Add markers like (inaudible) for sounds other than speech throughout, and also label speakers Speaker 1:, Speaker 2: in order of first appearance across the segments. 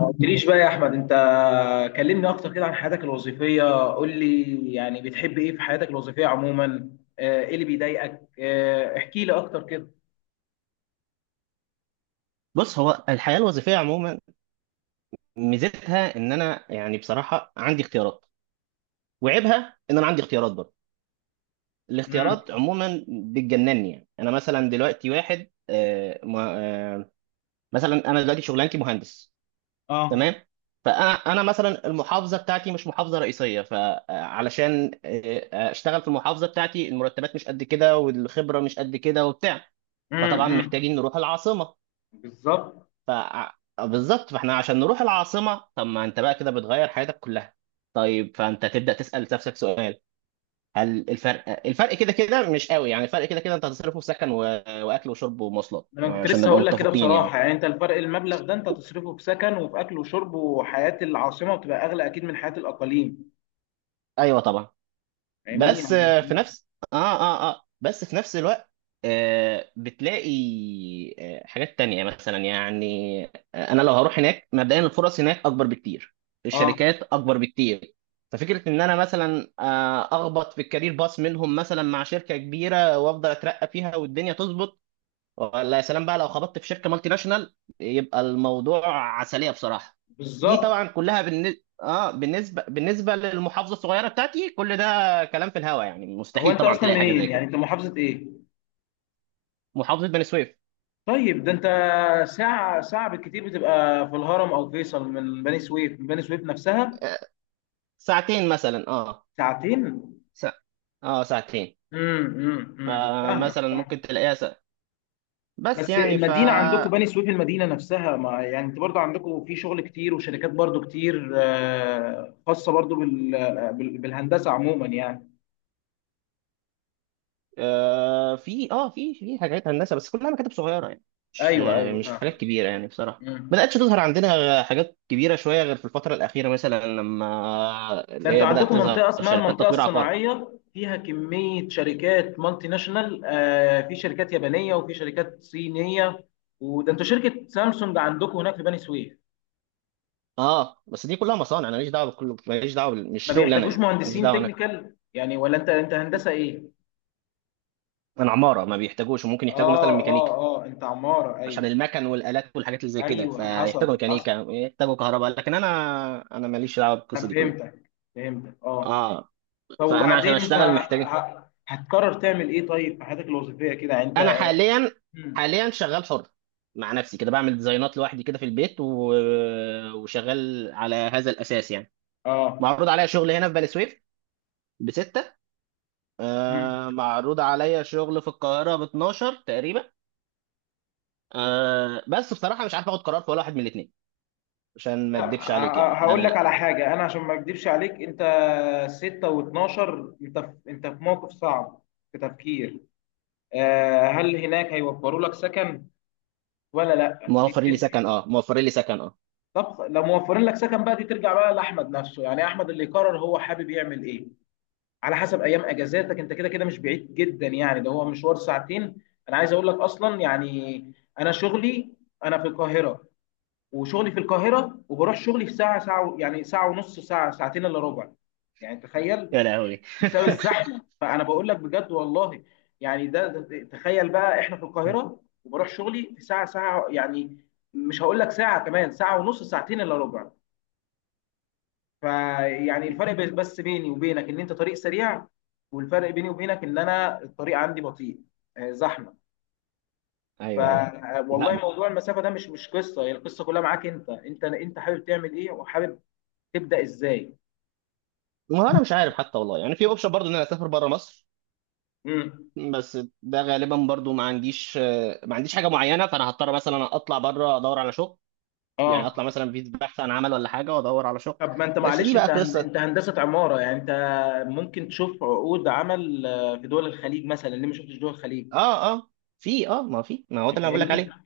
Speaker 1: ما قلتليش بقى يا احمد، انت كلمني اكتر كده عن حياتك الوظيفيه. قول لي يعني بتحب ايه في حياتك الوظيفيه عموما؟ ايه اللي بيضايقك؟ احكي لي اكتر كده.
Speaker 2: بص، هو الحياة الوظيفية عموما ميزتها ان انا يعني بصراحة عندي اختيارات، وعيبها ان انا عندي اختيارات برضه.
Speaker 1: امم
Speaker 2: الاختيارات عموما بتجنني، يعني انا مثلا دلوقتي واحد آه، مثلا انا دلوقتي شغلانتي مهندس.
Speaker 1: اه.
Speaker 2: تمام. فانا مثلا المحافظة بتاعتي مش محافظة رئيسية، فعلشان اشتغل في المحافظة بتاعتي المرتبات مش قد كده والخبرة مش قد كده وبتاع. فطبعا
Speaker 1: أمم.
Speaker 2: محتاجين نروح العاصمة.
Speaker 1: بالظبط.
Speaker 2: ف آه، بالظبط، فاحنا عشان نروح العاصمة، طب ما انت بقى كده بتغير حياتك كلها. طيب، فانت تبدأ تسأل نفسك سؤال: هل الفرق كده كده مش قوي؟ يعني الفرق كده كده انت هتصرفه في واكل وشرب ومواصلات،
Speaker 1: انا كنت
Speaker 2: عشان
Speaker 1: لسه
Speaker 2: نبقى
Speaker 1: هقول لك كده
Speaker 2: متفقين يعني.
Speaker 1: بصراحه، يعني انت الفرق، المبلغ ده انت تصرفه في سكن وفي اكل وشرب، وحياه العاصمه بتبقى اغلى اكيد من حياه الاقاليم.
Speaker 2: ايوه طبعا.
Speaker 1: فاهمني
Speaker 2: بس
Speaker 1: يعني.
Speaker 2: آه، في نفس اه اه اه بس في نفس الوقت بتلاقي حاجات تانية مثلا يعني. انا لو هروح هناك مبدئيا الفرص هناك اكبر بكتير،
Speaker 1: اه
Speaker 2: الشركات اكبر بكتير. ففكرة ان انا مثلا اخبط في الكارير باص منهم مثلا مع شركة كبيرة وافضل اترقى فيها والدنيا تظبط. ولا يا سلام بقى لو خبطت في شركه مالتي ناشونال، يبقى الموضوع عسليه بصراحه. دي
Speaker 1: بالظبط.
Speaker 2: طبعا كلها بالن... اه بالنسبه للمحافظه الصغيره بتاعتي، كل ده كلام في الهوا يعني،
Speaker 1: هو
Speaker 2: مستحيل
Speaker 1: انت
Speaker 2: طبعا
Speaker 1: اصلا
Speaker 2: تلاقي حاجه
Speaker 1: منين؟
Speaker 2: زي كده.
Speaker 1: يعني انت محافظه ايه؟
Speaker 2: محافظه بني سويف.
Speaker 1: طيب ده انت ساعة، ساعة بالكتير بتبقى في الهرم او فيصل، من بني سويف، من بني سويف نفسها.
Speaker 2: آه، ساعتين مثلا، اه.
Speaker 1: ساعتين؟
Speaker 2: سا... اه ساعتين.
Speaker 1: فاهمك
Speaker 2: فمثلا
Speaker 1: فاهمك.
Speaker 2: ممكن تلاقيها سا... بس
Speaker 1: بس
Speaker 2: يعني ف
Speaker 1: المدينة عندكم بني سويف، المدينة نفسها، ما يعني انت برضو عندكم في شغل كتير وشركات برضو كتير، خاصة برضو بالهندسة عموما يعني.
Speaker 2: آه في اه في في حاجات هندسه، بس كلها مكاتب صغيره يعني. مش
Speaker 1: ايوه
Speaker 2: آه،
Speaker 1: ايوه
Speaker 2: مش حاجات
Speaker 1: فاهم.
Speaker 2: كبيره يعني. بصراحه
Speaker 1: مم.
Speaker 2: بدأتش تظهر عندنا حاجات كبيره شويه غير في الفتره الاخيره، مثلا لما
Speaker 1: ده
Speaker 2: اللي
Speaker 1: انتوا
Speaker 2: هي بدأت
Speaker 1: عندكم
Speaker 2: تظهر
Speaker 1: منطقة اسمها
Speaker 2: شركات
Speaker 1: المنطقة
Speaker 2: تطوير عقاري.
Speaker 1: الصناعية، فيها كمية شركات مالتي ناشونال، في شركات يابانية وفي شركات صينية، وده انتوا شركة سامسونج عندكم هناك في بني سويف.
Speaker 2: اه، بس دي كلها مصانع. انا ماليش دعوه بكل ماليش دعوه بال- مش
Speaker 1: ما
Speaker 2: شغل انا
Speaker 1: بيحتاجوش
Speaker 2: يعني، ماليش
Speaker 1: مهندسين
Speaker 2: دعوه انا.
Speaker 1: تكنيكال يعني؟ ولا انت، انت هندسة ايه؟
Speaker 2: انا عماره، ما بيحتاجوش، وممكن يحتاجوا مثلا
Speaker 1: اه
Speaker 2: ميكانيكا
Speaker 1: اه اه انت عمارة
Speaker 2: عشان
Speaker 1: ايوه.
Speaker 2: المكن والالات والحاجات اللي زي كده،
Speaker 1: ايوه حصل
Speaker 2: فيحتاجوا
Speaker 1: حصل.
Speaker 2: ميكانيكا، يحتاجوا كهرباء. لكن انا ماليش دعوه
Speaker 1: انا
Speaker 2: بالقصه دي كلها.
Speaker 1: فهمتك فهمتك اه.
Speaker 2: اه.
Speaker 1: طب
Speaker 2: فانا عشان
Speaker 1: وبعدين انت
Speaker 2: اشتغل محتاج.
Speaker 1: هتقرر تعمل ايه طيب في حياتك الوظيفية كده
Speaker 2: انا
Speaker 1: انت؟
Speaker 2: حاليا.
Speaker 1: مم.
Speaker 2: شغال حر، مع نفسي كده، بعمل ديزاينات لوحدي كده في وشغال على هذا الاساس يعني.
Speaker 1: اه.
Speaker 2: معروض عليا شغل هنا في بني سويف بستة.
Speaker 1: مم.
Speaker 2: معروض عليا شغل في القاهرة ب 12 تقريبا. بس بصراحة مش عارف اخد قرار في ولا واحد من الاثنين، عشان ما
Speaker 1: لا،
Speaker 2: اكدبش عليك يعني،
Speaker 1: هقول لك
Speaker 2: انا.
Speaker 1: على حاجة. أنا عشان ما أكدبش عليك، أنت ستة واتناشر، أنت في، أنت في موقف صعب، في تفكير. هل هناك هيوفروا لك سكن ولا لا؟ دي
Speaker 2: موفرين لي
Speaker 1: بتفرق.
Speaker 2: سكن، اه. موفرين لي سكن، اه.
Speaker 1: طب لو موفرين لك سكن بقى، دي ترجع بقى لأحمد نفسه، يعني أحمد اللي يقرر هو حابب يعمل إيه على حسب أيام أجازاتك. أنت كده كده مش بعيد جدا، يعني ده هو مشوار ساعتين. أنا عايز أقول لك أصلا يعني، أنا شغلي، أنا في القاهرة، وشغلي في القاهره وبروح شغلي في ساعه، ساعه يعني ساعه ونص، ساعه، ساعتين الا ربع، يعني تخيل.
Speaker 2: يا لهوي.
Speaker 1: بسبب الزحمه، فانا بقول لك بجد والله. يعني ده تخيل بقى، احنا في القاهره وبروح شغلي في ساعه، ساعه يعني. مش هقول لك ساعه، كمان ساعه ونص، ساعتين الا ربع. فيعني الفرق بس بيني وبينك ان انت طريق سريع، والفرق بيني وبينك ان انا الطريق عندي بطيء، زحمه. ف
Speaker 2: ايوه، ايوه. لا
Speaker 1: والله
Speaker 2: بس.
Speaker 1: موضوع المسافه ده مش، مش قصه. هي القصه كلها معاك انت، انت حابب تعمل ايه وحابب تبدا ازاي.
Speaker 2: ما انا مش عارف حتى، والله يعني. في اوبشن برضه ان انا اسافر بره مصر.
Speaker 1: امم
Speaker 2: بس ده غالبا برضو ما عنديش حاجه معينه، فانا هضطر مثلا اطلع بره ادور على شغل. يعني اطلع
Speaker 1: اه.
Speaker 2: مثلا في بحث عن عمل ولا حاجه، وادور على شغل.
Speaker 1: طب ما انت
Speaker 2: بس دي
Speaker 1: معلش،
Speaker 2: بقى
Speaker 1: انت
Speaker 2: قصه.
Speaker 1: انت هندسه عماره، يعني انت ممكن تشوف عقود عمل في دول الخليج مثلا. ليه ما شفتش دول الخليج؟
Speaker 2: اه اه في اه ما في ما هو ده
Speaker 1: يعني
Speaker 2: اللي انا بقول لك
Speaker 1: فاهمني.
Speaker 2: عليه.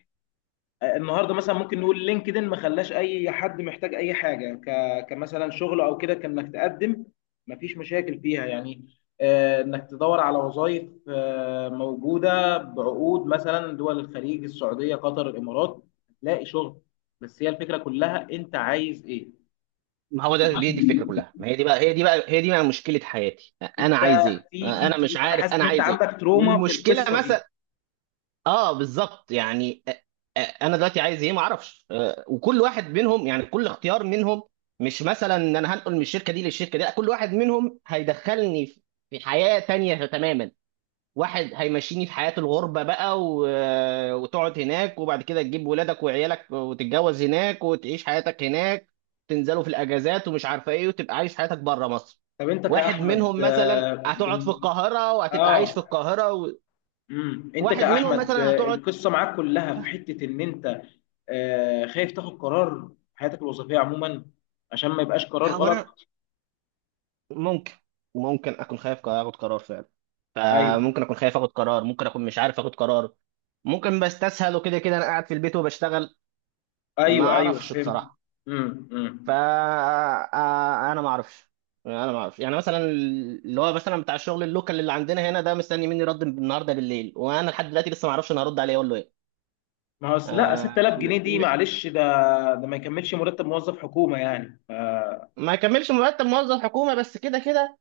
Speaker 1: النهارده مثلا ممكن نقول لينكدين، ما خلاش اي حد محتاج اي حاجه، كمثلا شغل او كده، كانك تقدم ما فيش مشاكل فيها يعني. انك تدور على وظائف موجوده بعقود، مثلا دول الخليج، السعوديه، قطر، الامارات، هتلاقي شغل. بس هي الفكره كلها، انت عايز ايه؟
Speaker 2: ما هو ده دي الفكره كلها، ما هي دي بقى مشكله حياتي. انا
Speaker 1: انت
Speaker 2: عايز ايه؟
Speaker 1: في في
Speaker 2: انا مش
Speaker 1: انا
Speaker 2: عارف
Speaker 1: حاسس ان
Speaker 2: انا
Speaker 1: انت
Speaker 2: عايز ايه.
Speaker 1: عندك تروما في
Speaker 2: والمشكله
Speaker 1: القصه دي.
Speaker 2: مثلا، اه بالظبط يعني. انا دلوقتي عايز ايه؟ ما اعرفش. وكل واحد منهم، يعني كل اختيار منهم مش مثلا ان انا هنقل من الشركه دي للشركه دي، لا كل واحد منهم هيدخلني في حياه تانية تماما. واحد هيمشيني في حياه الغربه بقى و... آه، وتقعد هناك، وبعد كده تجيب ولادك وعيالك وتتجوز هناك، وتعيش حياتك هناك، تنزلوا في الاجازات ومش عارفه ايه، وتبقى عايش حياتك بره مصر.
Speaker 1: طب انت
Speaker 2: واحد
Speaker 1: كاحمد
Speaker 2: منهم مثلا
Speaker 1: آه
Speaker 2: هتقعد في القاهره، وهتبقى عايش
Speaker 1: اه،
Speaker 2: في
Speaker 1: انت
Speaker 2: واحد منهم
Speaker 1: كاحمد
Speaker 2: مثلا
Speaker 1: آه،
Speaker 2: هتقعد.
Speaker 1: القصه معاك كلها في حته ان انت آه خايف تاخد قرار في حياتك الوظيفيه عموما، عشان ما يبقاش قرار
Speaker 2: هو انا
Speaker 1: غلط.
Speaker 2: ممكن ممكن اكون خايف اخد قرار فعلا.
Speaker 1: ايوه.
Speaker 2: فممكن اكون خايف اخد قرار، ممكن اكون مش عارف اخد قرار، ممكن بستسهل، وكده كده انا قاعد في البيت وبشتغل. ما
Speaker 1: ايوه
Speaker 2: اعرفش
Speaker 1: فهمت.
Speaker 2: بصراحه.
Speaker 1: امم امم
Speaker 2: فا آه، آه، انا ما اعرفش. يعني مثلا اللي هو مثلا بتاع الشغل اللوكال اللي عندنا هنا ده مستني مني رد النهارده بالليل، وانا لحد دلوقتي لسه ما اعرفش انا هرد عليه اقول له ايه.
Speaker 1: ما هو أصل، لا
Speaker 2: آه،
Speaker 1: 6,000 جنيه دي
Speaker 2: م-
Speaker 1: معلش، ده ما يكملش مرتب موظف حكومه يعني، آه،
Speaker 2: ما يكملش مرتب موظف حكومه. بس كده كده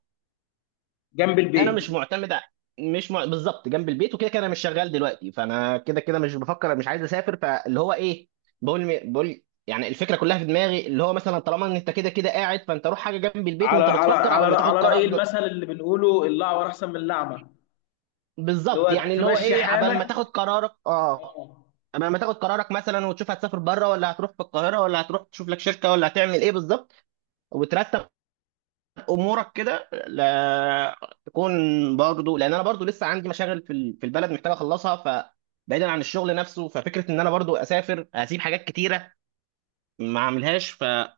Speaker 1: جنب
Speaker 2: انا مش
Speaker 1: البيت.
Speaker 2: معتمد ع- مش مع... بالظبط جنب البيت، وكده كده انا مش شغال دلوقتي، فانا كده كده مش بفكر، مش عايز اسافر. فاللي هو ايه؟ بقول يعني الفكره كلها في دماغي، اللي هو مثلا طالما ان انت كده كده قاعد، فانت روح حاجه جنب البيت
Speaker 1: على
Speaker 2: وانت بتفكر عبال ما تاخد
Speaker 1: رأي
Speaker 2: قرار.
Speaker 1: المثل اللي بنقوله، الأعور أحسن من الأعمى. اللي
Speaker 2: بالظبط
Speaker 1: هو
Speaker 2: يعني، اللي هو
Speaker 1: تمشي
Speaker 2: ايه؟
Speaker 1: حالك. آه.
Speaker 2: عبال ما تاخد قرارك مثلا، وتشوف هتسافر بره ولا هتروح في القاهره، ولا هتروح تشوف لك شركه، ولا هتعمل ايه بالظبط، وترتب امورك كده، لا تكون. برضو لان انا برضو لسه عندي مشاغل في البلد محتاج اخلصها. ف بعيدا عن الشغل نفسه، ففكره ان انا برضو اسافر هسيب حاجات كتيره ما اعملهاش، فهو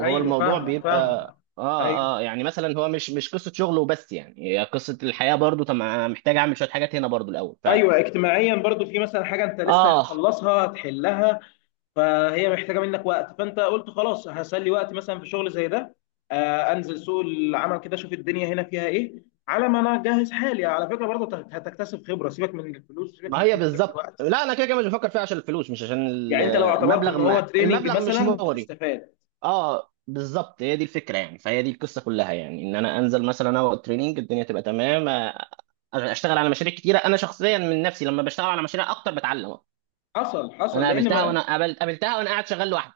Speaker 1: أيوه فاهمك
Speaker 2: بيبقى.
Speaker 1: فاهمك. أيوه
Speaker 2: اه، اه، يعني مثلا هو مش قصه شغل وبس، يعني هي قصه الحياه برضو. طب أنا محتاج اعمل شويه حاجات هنا برضو الاول. ف
Speaker 1: أيوه، اجتماعيا برضو في مثلا حاجة أنت لسه
Speaker 2: اه،
Speaker 1: هتخلصها هتحلها، فهي محتاجة منك وقت، فأنت قلت خلاص هسلي وقت مثلا في شغل زي ده. آه، أنزل سوق العمل كده، أشوف الدنيا هنا فيها إيه، على ما أنا أجهز حالي. على فكرة برضو هتكتسب خبرة. سيبك من الفلوس، سيبك
Speaker 2: ما
Speaker 1: من
Speaker 2: هي
Speaker 1: كل ده
Speaker 2: بالظبط.
Speaker 1: دلوقتي.
Speaker 2: لا انا كده كده مش بفكر فيها عشان الفلوس، مش عشان ال-
Speaker 1: يعني أنت لو اعتبرته
Speaker 2: المبلغ.
Speaker 1: إن هو
Speaker 2: ما
Speaker 1: تريننج
Speaker 2: المبلغ مش
Speaker 1: مثلا
Speaker 2: مغري.
Speaker 1: هتستفاد.
Speaker 2: اه، بالظبط هي دي الفكره يعني، فهي دي القصه كلها، يعني ان انا انزل مثلا انا والتريننج، الدنيا تبقى تمام. اشتغل على مشاريع كتيره. انا شخصيا من نفسي لما بشتغل على مشاريع اكتر بتعلم.
Speaker 1: حصل حصل.
Speaker 2: انا
Speaker 1: لأن
Speaker 2: قابلتها وانا
Speaker 1: ما
Speaker 2: قابل... قابلتها وانا قاعد شغال لوحدي.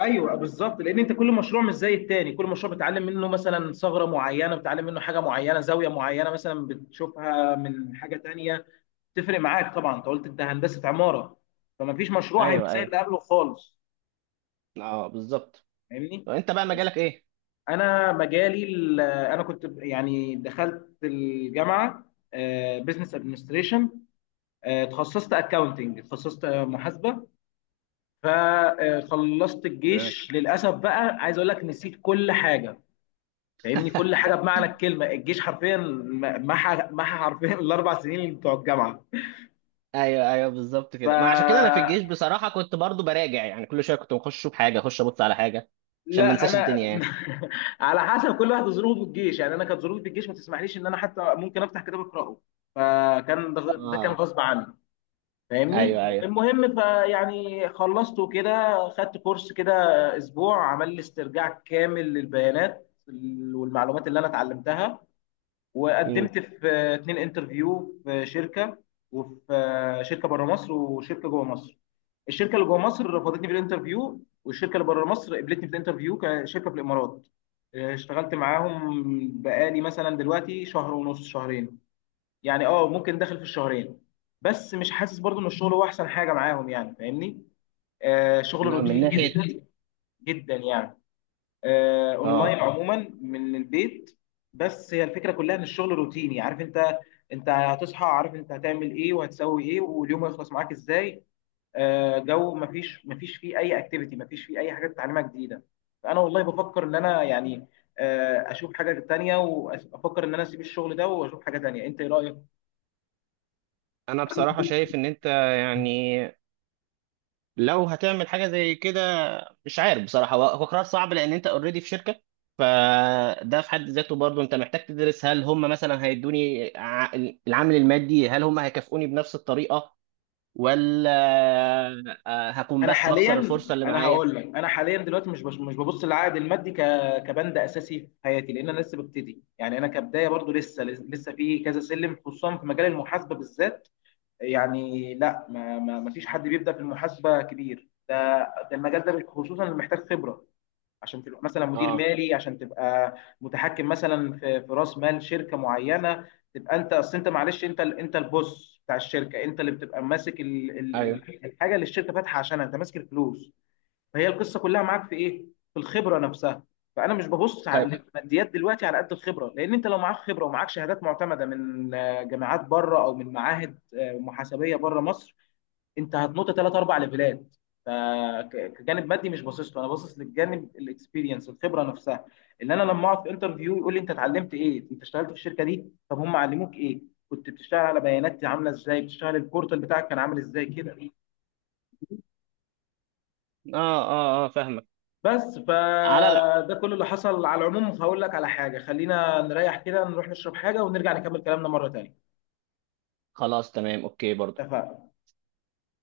Speaker 1: ايوه بالظبط، لان انت كل مشروع مش زي التاني، كل مشروع بتتعلم منه مثلا ثغره معينه، بتتعلم منه حاجه معينه، زاويه معينه مثلا بتشوفها من حاجه تانيه. تفرق معاك طبعا. انت قلت انت هندسه عماره، فما فيش مشروع هيبقى
Speaker 2: ايوه،
Speaker 1: زي
Speaker 2: ايوه،
Speaker 1: اللي قبله خالص.
Speaker 2: اه بالظبط.
Speaker 1: فاهمني.
Speaker 2: وانت بقى
Speaker 1: بس
Speaker 2: مجالك ايه؟
Speaker 1: انا مجالي انا كنت يعني دخلت الجامعه بزنس ادمنستريشن. تخصصت اكاونتنج، تخصصت محاسبه. فخلصت
Speaker 2: تمام.
Speaker 1: الجيش، للاسف بقى عايز اقول لك نسيت كل حاجه. فاهمني كل حاجه، بمعنى الكلمه الجيش حرفيا محى حرفيا الاربع سنين بتوع الجامعه.
Speaker 2: ايوه، ايوه، بالظبط
Speaker 1: ف
Speaker 2: كده. ما عشان كده انا في الجيش بصراحه كنت برضو براجع، يعني كل شويه كنت بخش بحاجه، اخش ابص على حاجه عشان ما
Speaker 1: لا
Speaker 2: انساش
Speaker 1: انا
Speaker 2: الدنيا يعني.
Speaker 1: (laughs) على حسب كل واحد ظروفه في الجيش. يعني انا كانت ظروفي في الجيش ما تسمحليش ان انا حتى ممكن افتح كتاب اقراه، فكان ده كان
Speaker 2: اه،
Speaker 1: غصب عني. فاهمني.
Speaker 2: ايوه، ايوه.
Speaker 1: المهم فيعني خلصت وكده، خدت كورس كده اسبوع، عمل لي استرجاع كامل للبيانات والمعلومات اللي انا اتعلمتها،
Speaker 2: امم
Speaker 1: وقدمت في اتنين انترفيو في شركه، وفي شركه بره مصر وشركه جوه مصر. الشركه اللي جوه مصر رفضتني في الانترفيو، والشركه اللي بره مصر قبلتني في الانترفيو كشركه في الامارات. اشتغلت معاهم بقالي مثلا دلوقتي شهر ونص، شهرين يعني، اه ممكن داخل في الشهرين. بس مش حاسس برضو ان الشغل هو احسن حاجه معاهم يعني، فاهمني. آه، شغل
Speaker 2: من
Speaker 1: روتيني
Speaker 2: ناحيه.
Speaker 1: جدا، جدا يعني. اونلاين
Speaker 2: اه،
Speaker 1: عموما من البيت. بس هي الفكره كلها ان الشغل روتيني. عارف انت، انت هتصحى عارف انت هتعمل ايه، وهتسوي ايه، واليوم هيخلص معاك ازاي. جو مفيش، مفيش فيه اي اكتيفيتي، مفيش فيه اي حاجه تتعلمها جديده. فانا والله بفكر ان انا يعني اشوف حاجه تانية، وافكر ان انا اسيب الشغل ده واشوف حاجه تانية. انت ايه رايك؟
Speaker 2: انا بصراحه شايف ان انت، يعني لو هتعمل حاجه زي كده، مش عارف بصراحه، هو قرار صعب لان انت اوريدي في شركه، فده في حد ذاته برضه انت محتاج تدرس، هل هم مثلا العامل المادي، هل هم هيكافئوني بنفس الطريقه، ولا هكون
Speaker 1: انا
Speaker 2: بس بخسر
Speaker 1: حاليا،
Speaker 2: الفرصه اللي
Speaker 1: انا
Speaker 2: معايا.
Speaker 1: هقول لك انا حاليا دلوقتي مش ببص للعائد المادي كبند اساسي في حياتي، لان انا لسه ببتدي يعني. انا كبدايه برضو لسه، لسه في كذا سلم، خصوصا في مجال المحاسبه بالذات. يعني لا، ما ما ما فيش حد بيبدا في المحاسبه كبير ده. ده المجال ده خصوصا اللي محتاج خبره، عشان تبقى مثلا مدير
Speaker 2: اه،
Speaker 1: مالي، عشان تبقى متحكم مثلا في راس مال شركه معينه. تبقى انت اصل انت معلش، انت انت البوس بتاع الشركه، انت اللي بتبقى ماسك
Speaker 2: ايوه،
Speaker 1: الحاجه اللي الشركه فاتحه عشانها، انت ماسك الفلوس. فهي القصه كلها معاك في ايه؟ في الخبره نفسها. فانا مش ببص
Speaker 2: طيب.
Speaker 1: على الماديات دلوقتي على قد الخبره، لان انت لو معاك خبره ومعاك شهادات معتمده من جامعات بره، او من معاهد محاسبيه بره مصر، انت هتنط ثلاث اربع ليفلات. فكجانب مادي مش باصص له، انا باصص للجانب الاكسبيرينس، الخبره نفسها. ان انا لما اقعد في انترفيو يقول لي انت اتعلمت ايه؟ انت اشتغلت في الشركه دي؟ طب هم علموك ايه؟ كنت بتشتغل على بيانات عامله ازاي؟ بتشتغل البورتال بتاعك كان عامل ازاي كده؟
Speaker 2: اه فاهمك.
Speaker 1: بس
Speaker 2: على لا،
Speaker 1: فده كل اللي حصل. على العموم هقول لك على حاجه، خلينا نريح كده، نروح نشرب حاجه ونرجع نكمل كلامنا مره تانيه.
Speaker 2: خلاص، تمام، اوكي برضه.
Speaker 1: اتفقنا.